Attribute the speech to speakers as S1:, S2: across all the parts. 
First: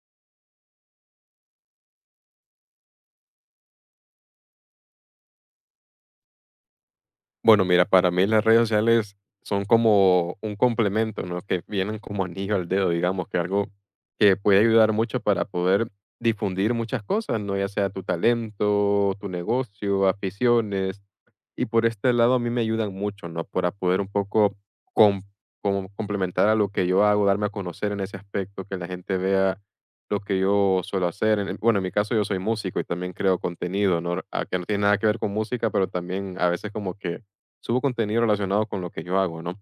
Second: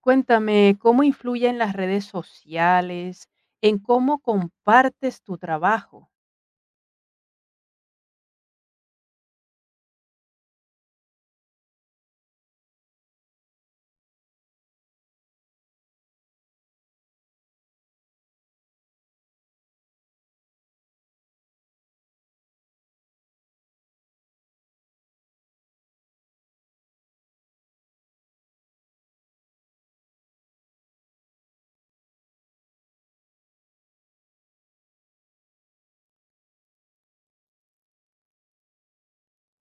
S1: Cuéntame, ¿cómo influyen las redes sociales en cómo compartes tu trabajo?
S2: Bueno, mira, para mí las redes sociales son como un complemento, ¿no? Que vienen como anillo al dedo, digamos, que algo que puede ayudar mucho para poder difundir muchas cosas, ¿no? Ya sea tu talento, tu negocio, aficiones, y por este lado a mí me ayudan mucho, ¿no? Para poder un poco com- como complementar a lo que yo hago, darme a conocer en ese aspecto, que la gente vea lo que yo suelo hacer. Bueno, en mi caso yo soy músico y también creo contenido, ¿no? Ah, que no tiene nada que ver con música, pero también a veces como que subo contenido relacionado con lo que yo hago, ¿no?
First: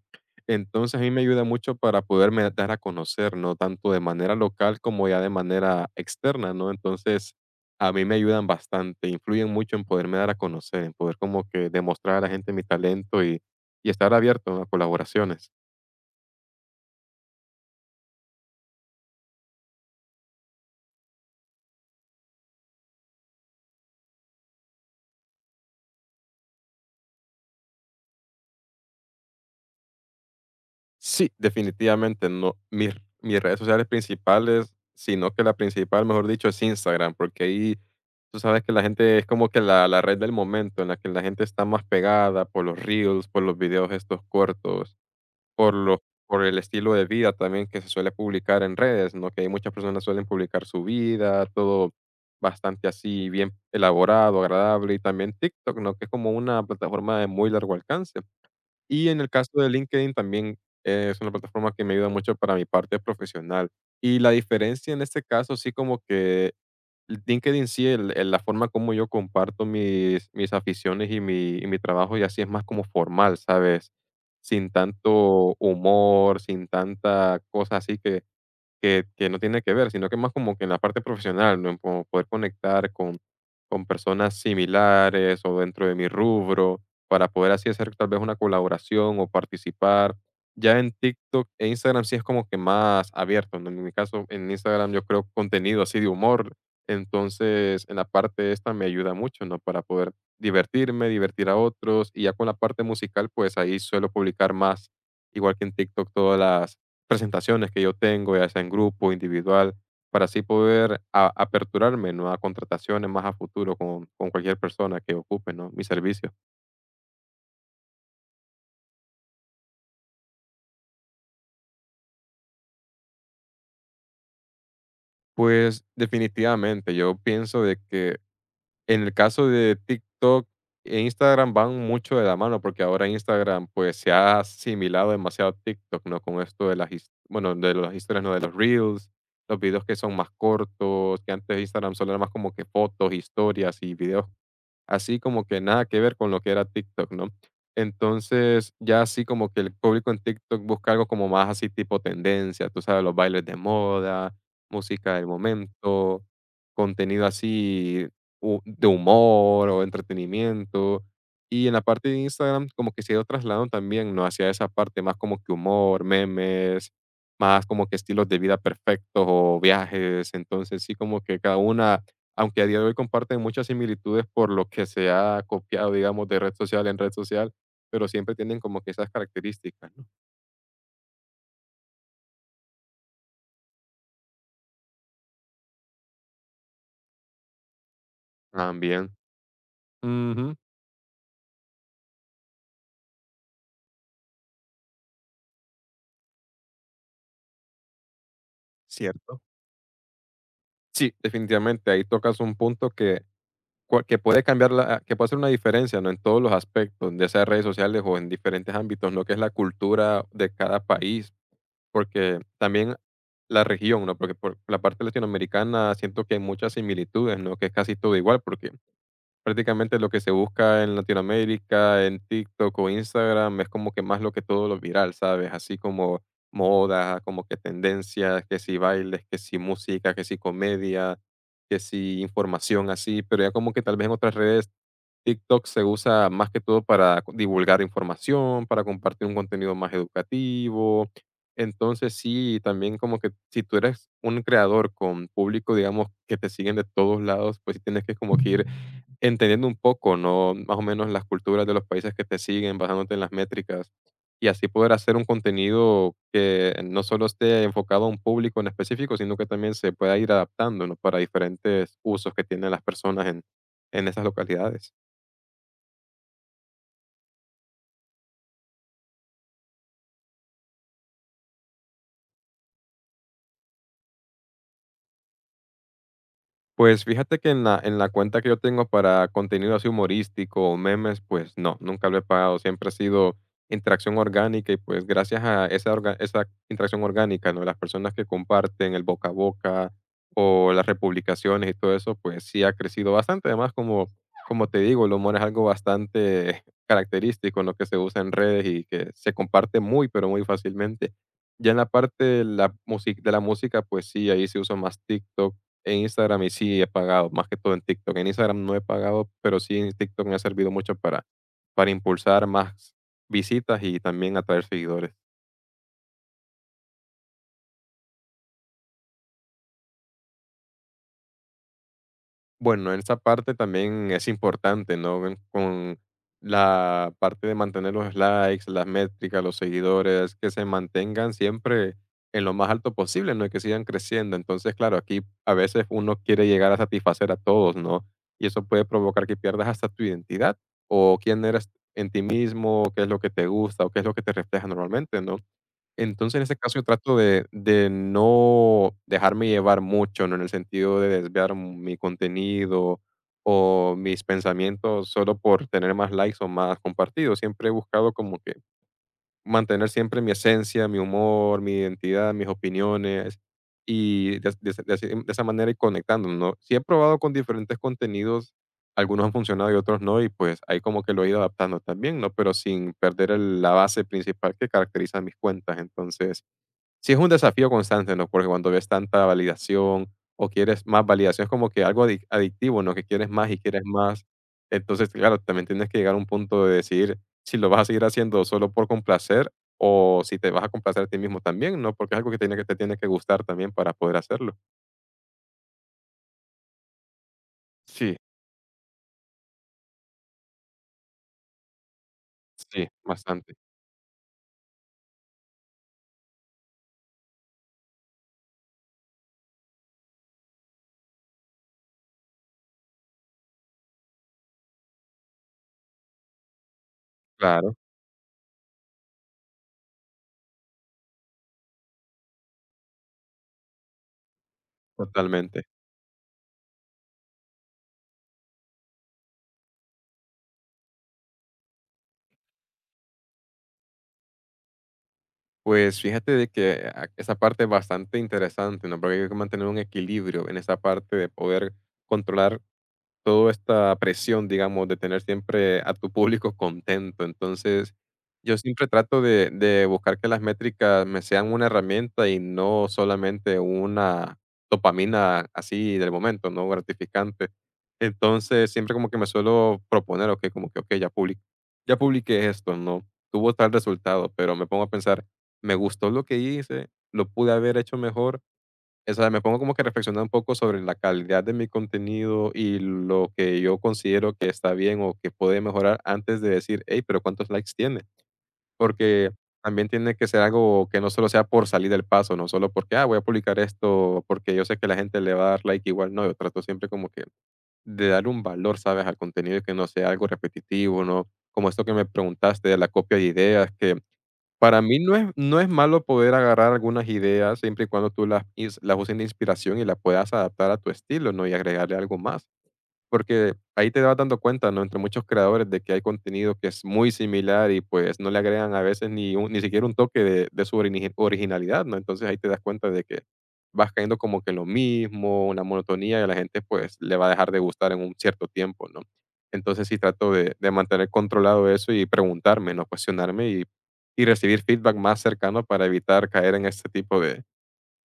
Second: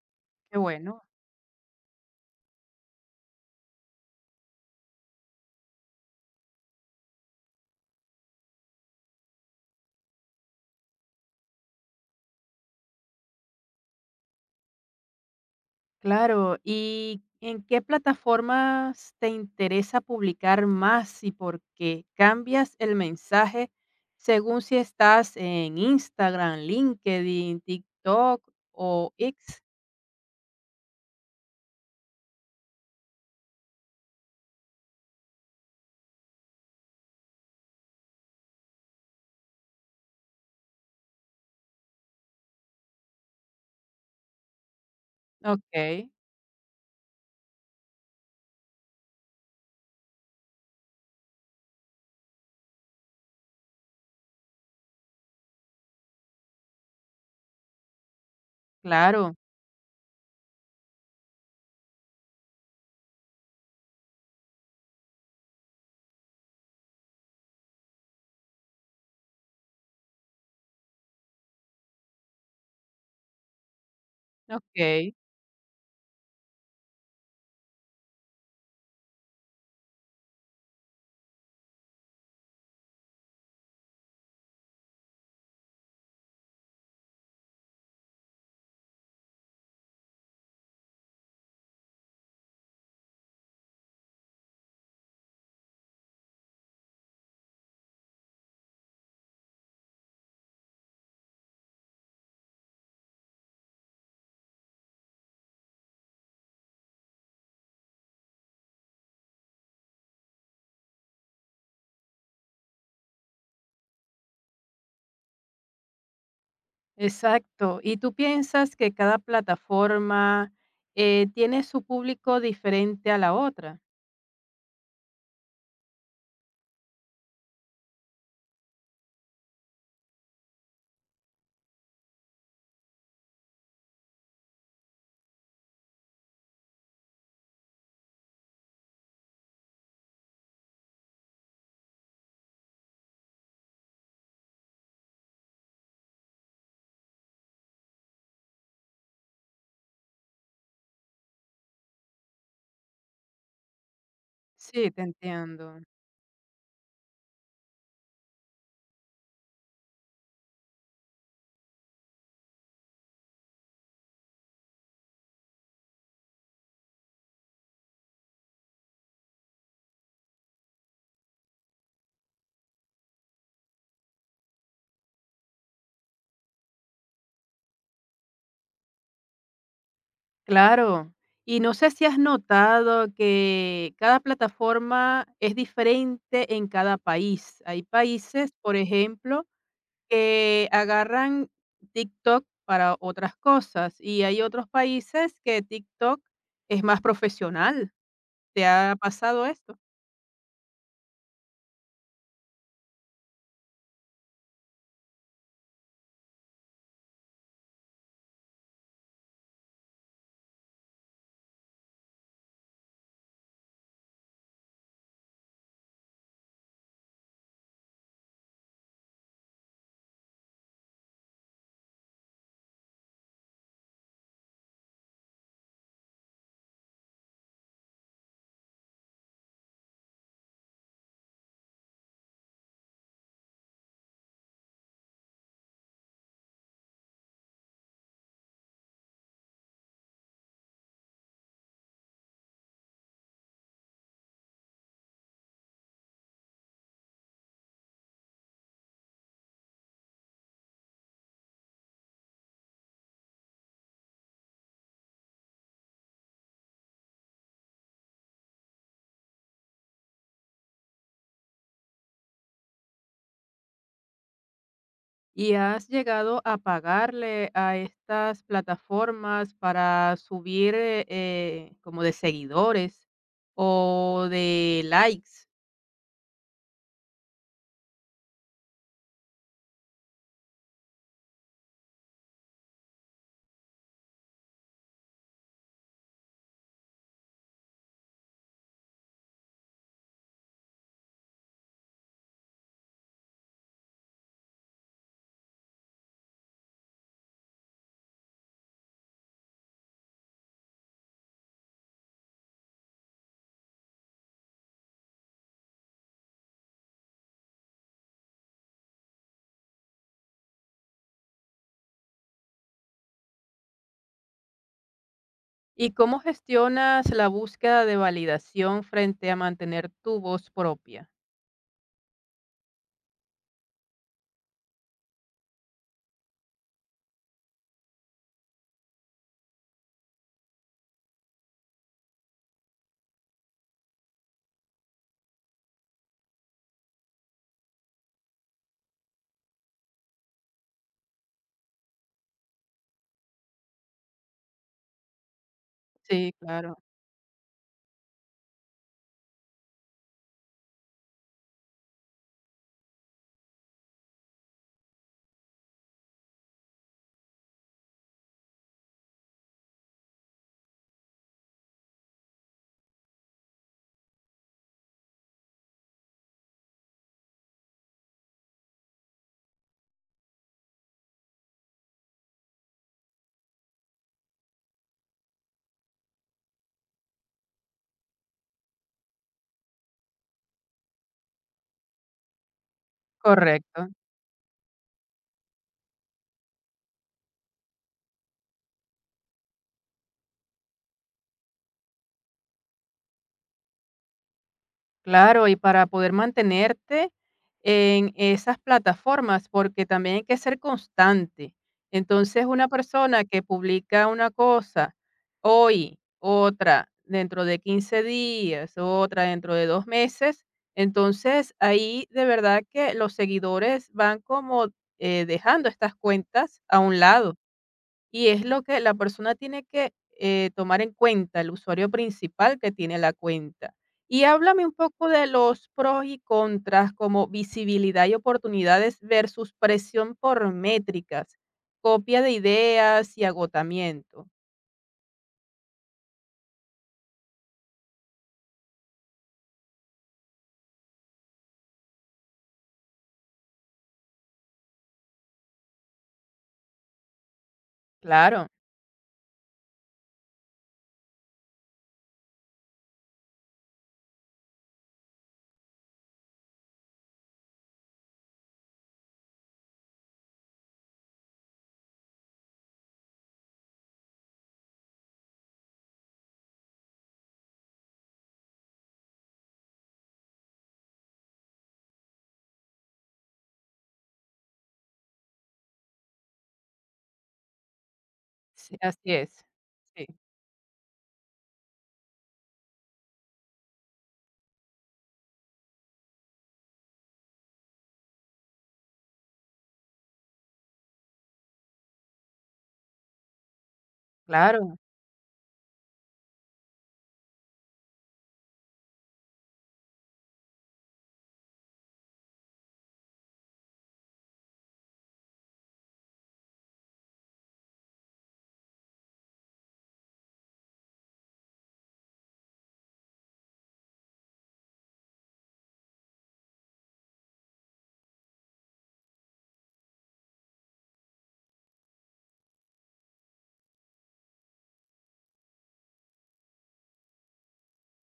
S1: Qué
S2: Entonces a
S1: bueno.
S2: mí me ayuda mucho para poderme dar a conocer, ¿no? Tanto de manera local como ya de manera externa, ¿no? Entonces a mí me ayudan bastante, influyen mucho en poderme dar a conocer, en poder como que demostrar a la gente mi talento y estar abierto a colaboraciones.
S1: Claro, ¿y en qué plataformas te interesa publicar más y por qué? ¿Cambias el mensaje según si estás en Instagram, LinkedIn, TikTok o X?
S2: Sí, definitivamente no. Mis redes sociales principales, sino que la principal, mejor dicho, es Instagram, porque ahí tú sabes que la gente es como que la red del momento en la que la gente está más pegada por los reels, por los videos estos cortos,
S1: Ok,
S2: por el estilo de vida también que se suele publicar en redes, ¿no? Que hay muchas personas suelen publicar su vida, todo bastante así, bien elaborado, agradable, y también TikTok, ¿no? Que es como una plataforma de muy largo alcance. Y en el
S1: claro,
S2: caso de LinkedIn también es una plataforma que me ayuda mucho para mi parte profesional. Y la diferencia en este caso sí como que LinkedIn sí, el la forma como yo comparto mis aficiones y mi trabajo, y así es más como formal, ¿sabes? Sin
S1: ok.
S2: tanto humor, sin tanta cosa así que que no tiene que ver, sino que más como que en la parte profesional, ¿no? Como poder conectar con personas similares o dentro de mi rubro, para poder así hacer tal vez una colaboración o participar. Ya en TikTok e Instagram sí es como que más abierto, ¿no? En mi caso, en Instagram yo creo contenido así de humor, entonces en la parte esta me ayuda mucho, ¿no? Para poder divertirme, divertir a otros y ya con la parte musical, pues ahí suelo publicar más, igual que en TikTok, todas las presentaciones que yo tengo, ya sea en grupo, individual, para así poder aperturarme, ¿no? A contrataciones más a futuro con cualquier persona que ocupe, ¿no? Mi servicio.
S1: Exacto. ¿Y tú piensas que cada plataforma, tiene su público diferente a la otra?
S2: Pues definitivamente, yo pienso de que en el caso de TikTok e Instagram van mucho de la mano, porque ahora Instagram pues se ha asimilado demasiado a TikTok, ¿no? Con esto de las, bueno, de las historias, ¿no? De los reels, los videos que son más cortos, que antes Instagram solo era más como que fotos, historias y videos. Así como que nada que ver con lo que era TikTok, ¿no? Entonces, ya así como que el público en TikTok busca algo como más así tipo tendencia, tú sabes, los bailes de moda,
S1: Sí, te
S2: música del
S1: entiendo.
S2: momento, contenido así de humor o entretenimiento. Y en la parte de Instagram como que se ha ido trasladando también, ¿no? Hacia esa parte más como que humor, memes, más como que estilos de vida perfectos o viajes. Entonces, sí como que cada una, aunque a día de hoy comparten muchas similitudes por lo que se ha copiado, digamos, de red social en red social, pero siempre tienen como que esas características, ¿no?
S1: Claro. Y no sé si has notado que cada plataforma es diferente en cada país. Hay países, por
S2: También.
S1: ejemplo,
S2: Ujú.
S1: que agarran TikTok para otras cosas, y hay otros países que TikTok es más profesional. ¿Te ha
S2: Cierto.
S1: pasado esto?
S2: Sí, definitivamente, ahí tocas un punto que, que puede cambiar, la, que puede hacer una diferencia, ¿no? En todos los aspectos, ya sea redes sociales o en diferentes ámbitos, lo que es la cultura de cada país, porque también la región, ¿no? Porque por la parte latinoamericana siento que hay muchas similitudes, ¿no? Que es casi todo igual, porque prácticamente lo que se busca en Latinoamérica, en TikTok o Instagram, es como que más lo que todo lo viral, ¿sabes? Así como moda, como que tendencias, que si bailes, que si música, que si comedia, que si información así, pero ya como que tal vez en otras redes TikTok se usa más que todo para divulgar información, para compartir un contenido más educativo. Entonces sí, también como que si tú eres un creador con público, digamos, que te siguen de todos lados, pues sí tienes que como que ir entendiendo un poco, ¿no? Más o menos las culturas de los países que te siguen, basándote en las métricas, y así poder hacer un contenido que no solo esté enfocado a un público en específico, sino que también se pueda ir adaptando, ¿no? Para diferentes usos que tienen las personas en esas localidades.
S1: ¿Y has llegado a pagarle a estas plataformas para subir como de seguidores o de likes?
S2: Pues fíjate que en la cuenta que yo tengo para contenido así humorístico o memes, pues no, nunca lo he pagado, siempre ha sido interacción orgánica y pues gracias a esa orga esa interacción orgánica, ¿no? Las personas que comparten el boca a boca o las republicaciones y todo eso, pues sí ha crecido bastante. Además, como te digo, el humor es algo bastante característico, ¿no? Que se usa en redes y que se comparte muy, pero muy fácilmente. Ya en la parte de la musi de la música, pues sí, ahí se usa más TikTok, en Instagram y sí he pagado, más que todo en TikTok. En Instagram no he pagado, pero sí en TikTok me ha servido mucho para impulsar más visitas y también atraer seguidores.
S1: ¿Y cómo gestionas la búsqueda de validación frente a mantener tu voz propia?
S2: Bueno, en esa parte también es importante, ¿no? Con la parte de mantener los likes, las métricas, los seguidores, que se mantengan siempre en lo más alto posible, ¿no? Y que sigan creciendo. Entonces, claro, aquí a veces uno quiere llegar a satisfacer a todos, ¿no? Y eso puede provocar que pierdas hasta tu identidad o quién eres en ti mismo, qué es lo que te gusta o qué es lo que te refleja normalmente, ¿no?
S1: Sí,
S2: Entonces, en ese caso,
S1: claro,
S2: yo trato de no dejarme llevar mucho, ¿no? En el sentido de desviar mi contenido o mis pensamientos solo por tener más likes o más compartidos. Siempre he buscado como que mantener siempre mi esencia, mi humor, mi identidad, mis opiniones y de así de esa manera ir conectando, ¿no? Sí he probado con diferentes contenidos, algunos han funcionado y otros no, y pues ahí como que lo he ido adaptando también, ¿no? Pero sin perder el la base principal que caracteriza mis cuentas. Entonces sí, es un desafío constante, ¿no? Porque cuando ves tanta validación o quieres más validación, es como que algo adictivo, ¿no? Que quieres más y quieres
S1: correcto.
S2: más. Entonces, claro, también tienes que llegar a un punto de decidir si lo vas a seguir haciendo solo por complacer o si te vas a complacer a ti mismo también, ¿no? Porque es algo que, tiene que te tiene que gustar también para poder hacerlo.
S1: Claro, y para poder mantenerte en
S2: Sí,
S1: esas plataformas, porque también hay que ser constante. Entonces, una
S2: sí,
S1: persona que
S2: bastante.
S1: publica una cosa hoy, otra dentro de 15 días, otra dentro de 2 meses, entonces ahí de verdad que los seguidores van como dejando estas cuentas a un lado.
S2: Claro,
S1: Y es lo que la persona tiene que tomar en cuenta, el usuario principal que tiene la cuenta. Y háblame un poco de
S2: totalmente.
S1: los pros y contras, como visibilidad y oportunidades versus presión por métricas, copia de ideas y agotamiento.
S2: Pues fíjate de que esa parte es bastante interesante, ¿no? Porque hay que mantener un equilibrio en esa parte de poder controlar toda esta presión, digamos, de tener siempre a tu público contento. Entonces,
S1: Claro,
S2: yo siempre trato de buscar que las métricas me sean una herramienta y no solamente una dopamina así del momento, ¿no? Gratificante. Entonces, siempre como que me suelo proponer, ok, como que, ok, ya, ya publiqué esto, ¿no? Tuvo tal resultado, pero me pongo a pensar, me gustó lo que hice, lo pude haber hecho mejor, o sea, me pongo como que a reflexionar un poco sobre la calidad de mi contenido y lo que yo considero que está bien o que puede mejorar antes de decir, hey, pero ¿cuántos likes tiene?
S1: sí, así
S2: Porque
S1: es.
S2: también
S1: Sí,
S2: tiene que ser algo que no solo sea por salir del paso, no solo porque, ah, voy a publicar esto porque yo sé que la gente le va a dar like igual. No, yo trato siempre como que de dar un valor, ¿sabes? Al contenido y que no sea algo repetitivo, ¿no? Como esto que me preguntaste de la copia de ideas, que
S1: claro.
S2: para mí no es malo poder agarrar algunas ideas siempre y cuando tú las ins las uses de inspiración y las puedas adaptar a tu estilo, ¿no? Y agregarle algo más. Porque ahí te vas dando cuenta, ¿no? Entre muchos creadores de que hay contenido que es muy similar y pues no le agregan a veces ni, ni siquiera un toque de su originalidad, ¿no? Entonces ahí te das cuenta de que vas cayendo como que lo mismo, una monotonía y a la gente pues le va a dejar de gustar en un cierto tiempo, ¿no? Entonces sí trato de mantener controlado eso y preguntarme, ¿no? Cuestionarme y recibir feedback más cercano para evitar caer en este tipo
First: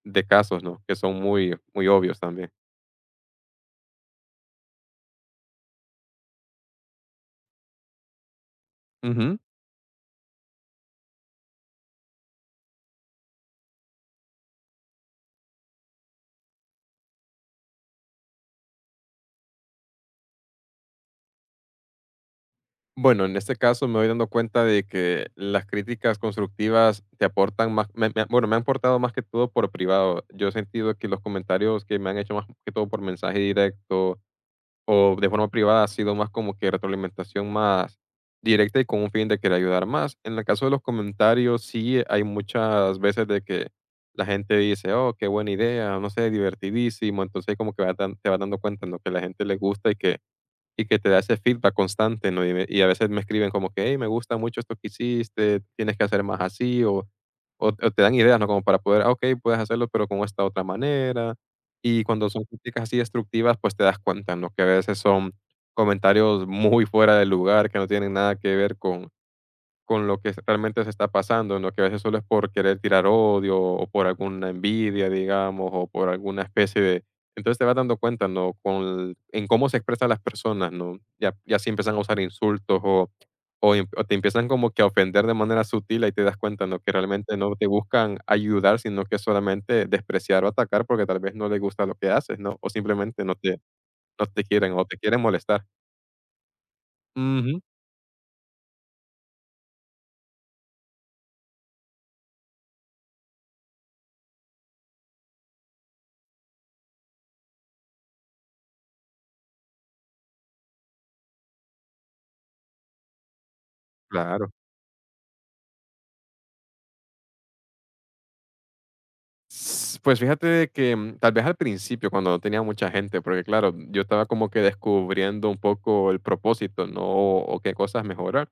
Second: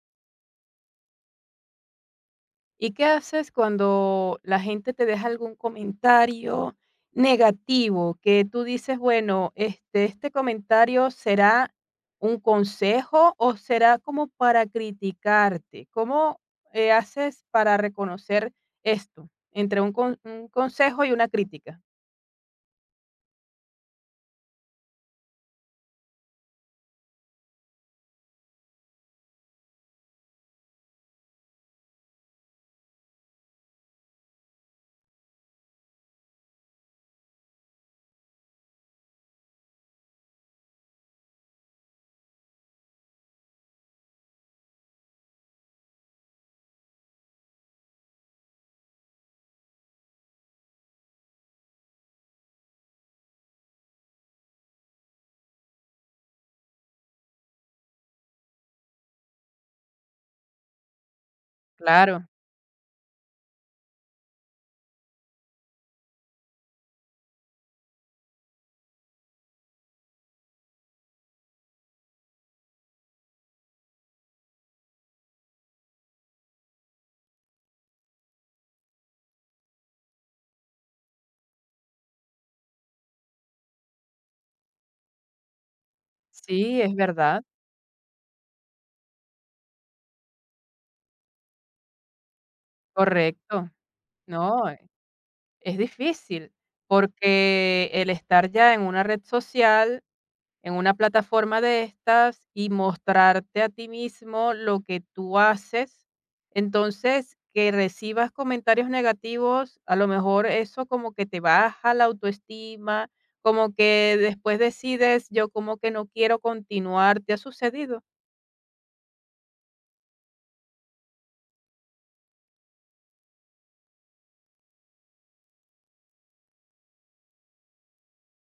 S2: de casos, ¿no? Que son muy, muy obvios también.
S1: ¿Y qué haces cuando la gente te deja algún comentario negativo que tú dices,
S2: Ujú.
S1: bueno, este comentario será un consejo o será como para criticarte? ¿Cómo haces para reconocer esto entre un, un consejo y una crítica?
S2: Bueno, en este caso me voy dando cuenta de que las críticas constructivas te aportan más, bueno, me han aportado más que todo por privado. Yo he sentido que los comentarios que me han hecho más que todo por mensaje directo o de forma privada ha sido más como que retroalimentación más directa y con un fin de querer ayudar más. En el caso de los comentarios, sí hay muchas veces de que la gente dice, oh, qué buena idea, no sé, divertidísimo. Entonces como que te vas dando cuenta en lo que la gente le gusta y que te da ese feedback constante, ¿no? Y a veces me escriben como que, hey, me gusta mucho esto que hiciste, tienes que hacer más así, o te dan ideas, ¿no? Como para poder, "Ah, ok, puedes hacerlo, pero con esta otra manera". Y
S1: Claro,
S2: cuando son críticas así destructivas, pues te das cuenta, ¿no? Que a veces son comentarios muy fuera de lugar, que no tienen nada que ver con lo que realmente se está pasando, ¿no? Que a veces solo es por querer tirar odio o por alguna envidia, digamos, o por alguna especie de... Entonces te vas dando cuenta, ¿no? En cómo se expresan las personas, ¿no? Ya, ya si empiezan a usar insultos o o te empiezan como que a ofender de manera sutil y te das cuenta, ¿no?
S1: sí,
S2: Que
S1: es
S2: realmente
S1: verdad,
S2: no te buscan ayudar, sino que solamente despreciar o atacar porque tal vez no les gusta lo que haces, ¿no? O simplemente no te,
S1: correcto.
S2: no te
S1: No,
S2: quieren o te quieren molestar.
S1: es difícil
S2: Ujú,
S1: porque el estar ya en una red social en una plataforma de estas y mostrarte a ti mismo lo que tú haces. Entonces, que recibas comentarios negativos, a lo mejor eso como que te baja la autoestima, como que
S2: claro.
S1: después decides, yo como que no quiero continuar, ¿te ha sucedido?
S2: Pues fíjate de que tal vez al principio, cuando no tenía mucha gente, porque claro, yo estaba como que descubriendo un poco el propósito, ¿no? O, qué cosas mejorar.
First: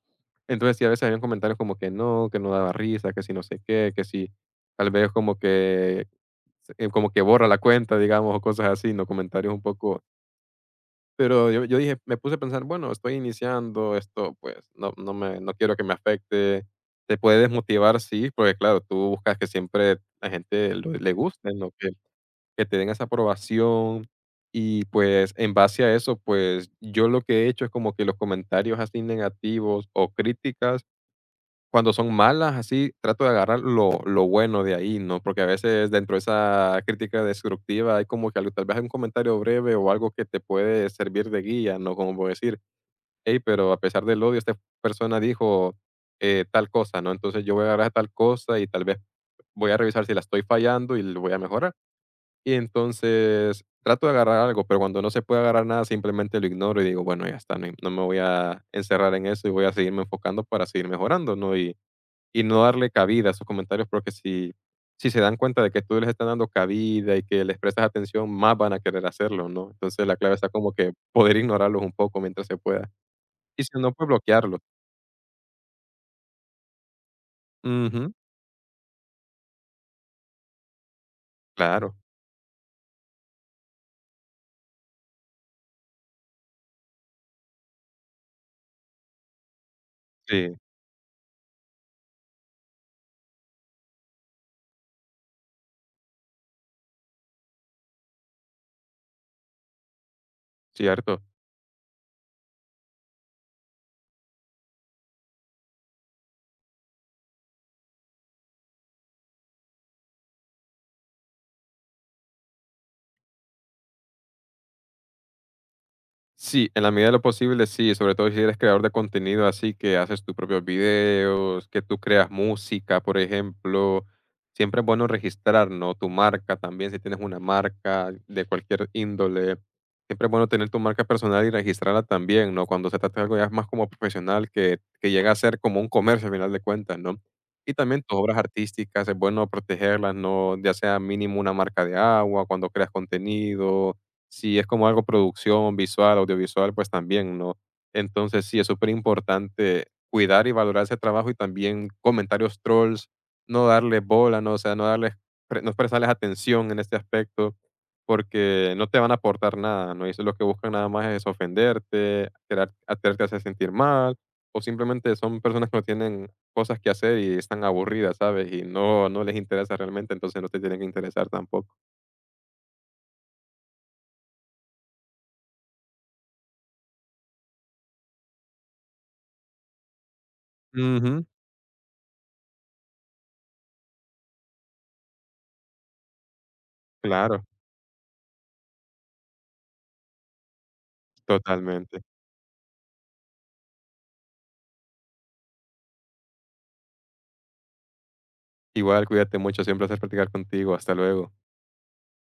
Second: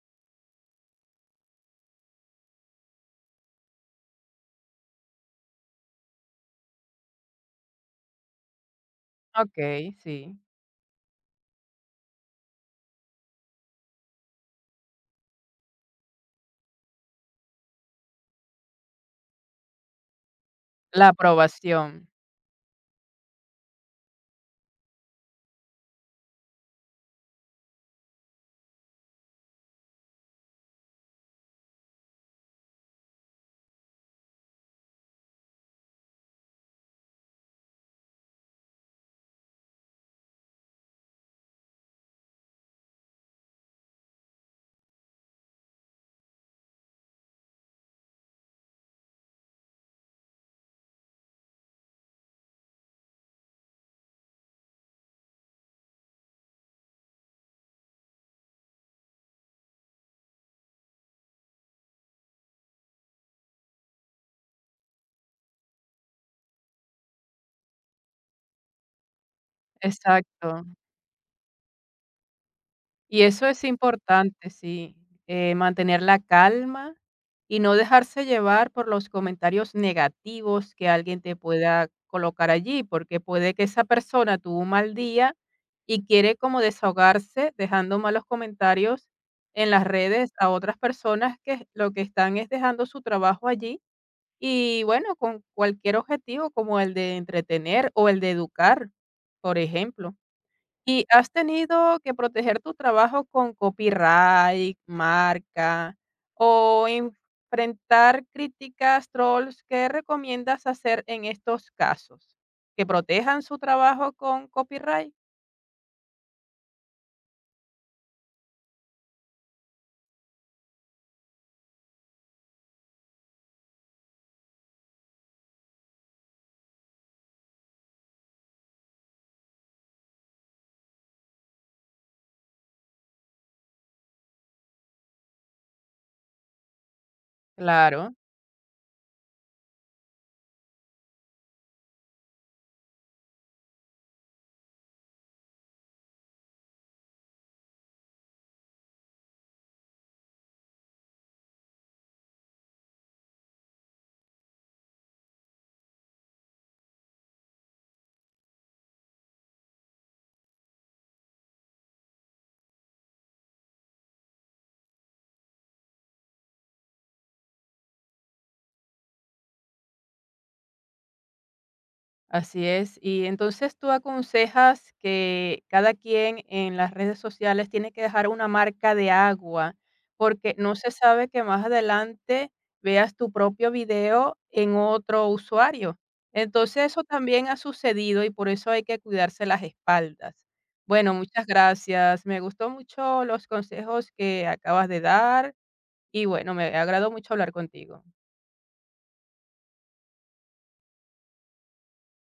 S2: Entonces sí, a veces habían comentarios como que no daba risa, que si no sé qué, que si tal vez como que borra la cuenta, digamos, o cosas así, ¿no? Comentarios un
S1: Okey,
S2: poco,
S1: sí.
S2: pero yo dije, me puse a pensar, bueno, estoy iniciando esto, pues, no quiero que me afecte. Te puede desmotivar, sí, porque claro, tú buscas que siempre la gente lo
S1: La
S2: le guste, ¿no?
S1: aprobación,
S2: Que te den esa aprobación y, pues, en base a eso, pues, yo lo que he hecho es como que los comentarios así negativos o críticas cuando son malas, así, trato de agarrar lo bueno de ahí, ¿no? Porque a veces dentro de esa crítica destructiva hay como que algo, tal vez hay un comentario breve o algo que te puede servir de guía, ¿no? Como por decir: "Hey, pero a pesar del odio, esta persona dijo, tal cosa", ¿no? Entonces yo voy a agarrar tal cosa y tal vez voy a revisar si la estoy fallando y lo voy a mejorar. Y entonces trato de agarrar algo, pero cuando no se puede agarrar nada, simplemente lo ignoro y digo: "Bueno, ya está, no me voy a encerrar en eso y voy a seguirme enfocando para seguir mejorando", ¿no? Y no darle cabida a esos comentarios, porque si si se dan cuenta de que tú les estás dando cabida y que les prestas atención, más van a querer hacerlo, ¿no? Entonces, la clave está
S1: exacto.
S2: como que poder ignorarlos un poco mientras se pueda.
S1: Y eso
S2: Y
S1: es
S2: si no, pues
S1: importante,
S2: bloquearlos.
S1: sí, mantener la calma y no
S2: Ujú,
S1: dejarse llevar por los comentarios negativos que alguien te pueda
S2: claro.
S1: colocar allí, porque puede que esa persona tuvo un mal día y quiere como desahogarse dejando malos comentarios en las redes a
S2: Sí,
S1: otras personas que lo que están es dejando su trabajo allí y bueno, con cualquier objetivo como el de entretener o el de educar, por ejemplo. ¿Y
S2: cierto.
S1: has tenido que proteger tu trabajo con copyright, marca o enfrentar críticas, trolls? ¿Qué recomiendas hacer en estos casos? ¿Que protejan su trabajo con copyright?
S2: Sí, en la medida de lo posible, sí, sobre todo si eres creador de contenido, así que haces tus propios videos, que tú creas música, por ejemplo. Siempre es bueno registrar, ¿no? Tu marca también, si tienes una marca de cualquier índole. Siempre es bueno tener tu marca personal y registrarla también, ¿no? Cuando se trata de algo ya más como profesional, que llega a ser como un comercio al final de cuentas, ¿no? Y también
S1: Claro.
S2: tus obras artísticas, es bueno protegerlas, ¿no? Ya sea mínimo una marca de agua, cuando creas contenido, si es como algo producción visual, audiovisual, pues también, ¿no? Entonces sí, es súper importante cuidar y valorar ese trabajo y también comentarios trolls, no darle bola, ¿no? O sea, no darles, no prestarles atención en este aspecto porque no te van a aportar nada, ¿no? Y eso es lo que buscan nada más es ofenderte, hacerte hacer sentir mal o simplemente son personas que no tienen cosas que hacer y están aburridas, ¿sabes? Y no, no les interesa realmente, entonces no te tienen que interesar tampoco.
S1: Así es. Y entonces tú aconsejas que cada quien en las redes sociales tiene que dejar una marca de agua, porque no se
S2: Ujú,
S1: sabe que más adelante veas tu propio video en otro usuario. Entonces eso
S2: claro,
S1: también ha sucedido y por eso hay que cuidarse las espaldas. Bueno, muchas
S2: totalmente.
S1: gracias. Me gustó mucho los consejos que acabas de dar y bueno, me agradó mucho hablar contigo.
S2: Igual, cuídate mucho, siempre es un placer platicar contigo. Hasta luego.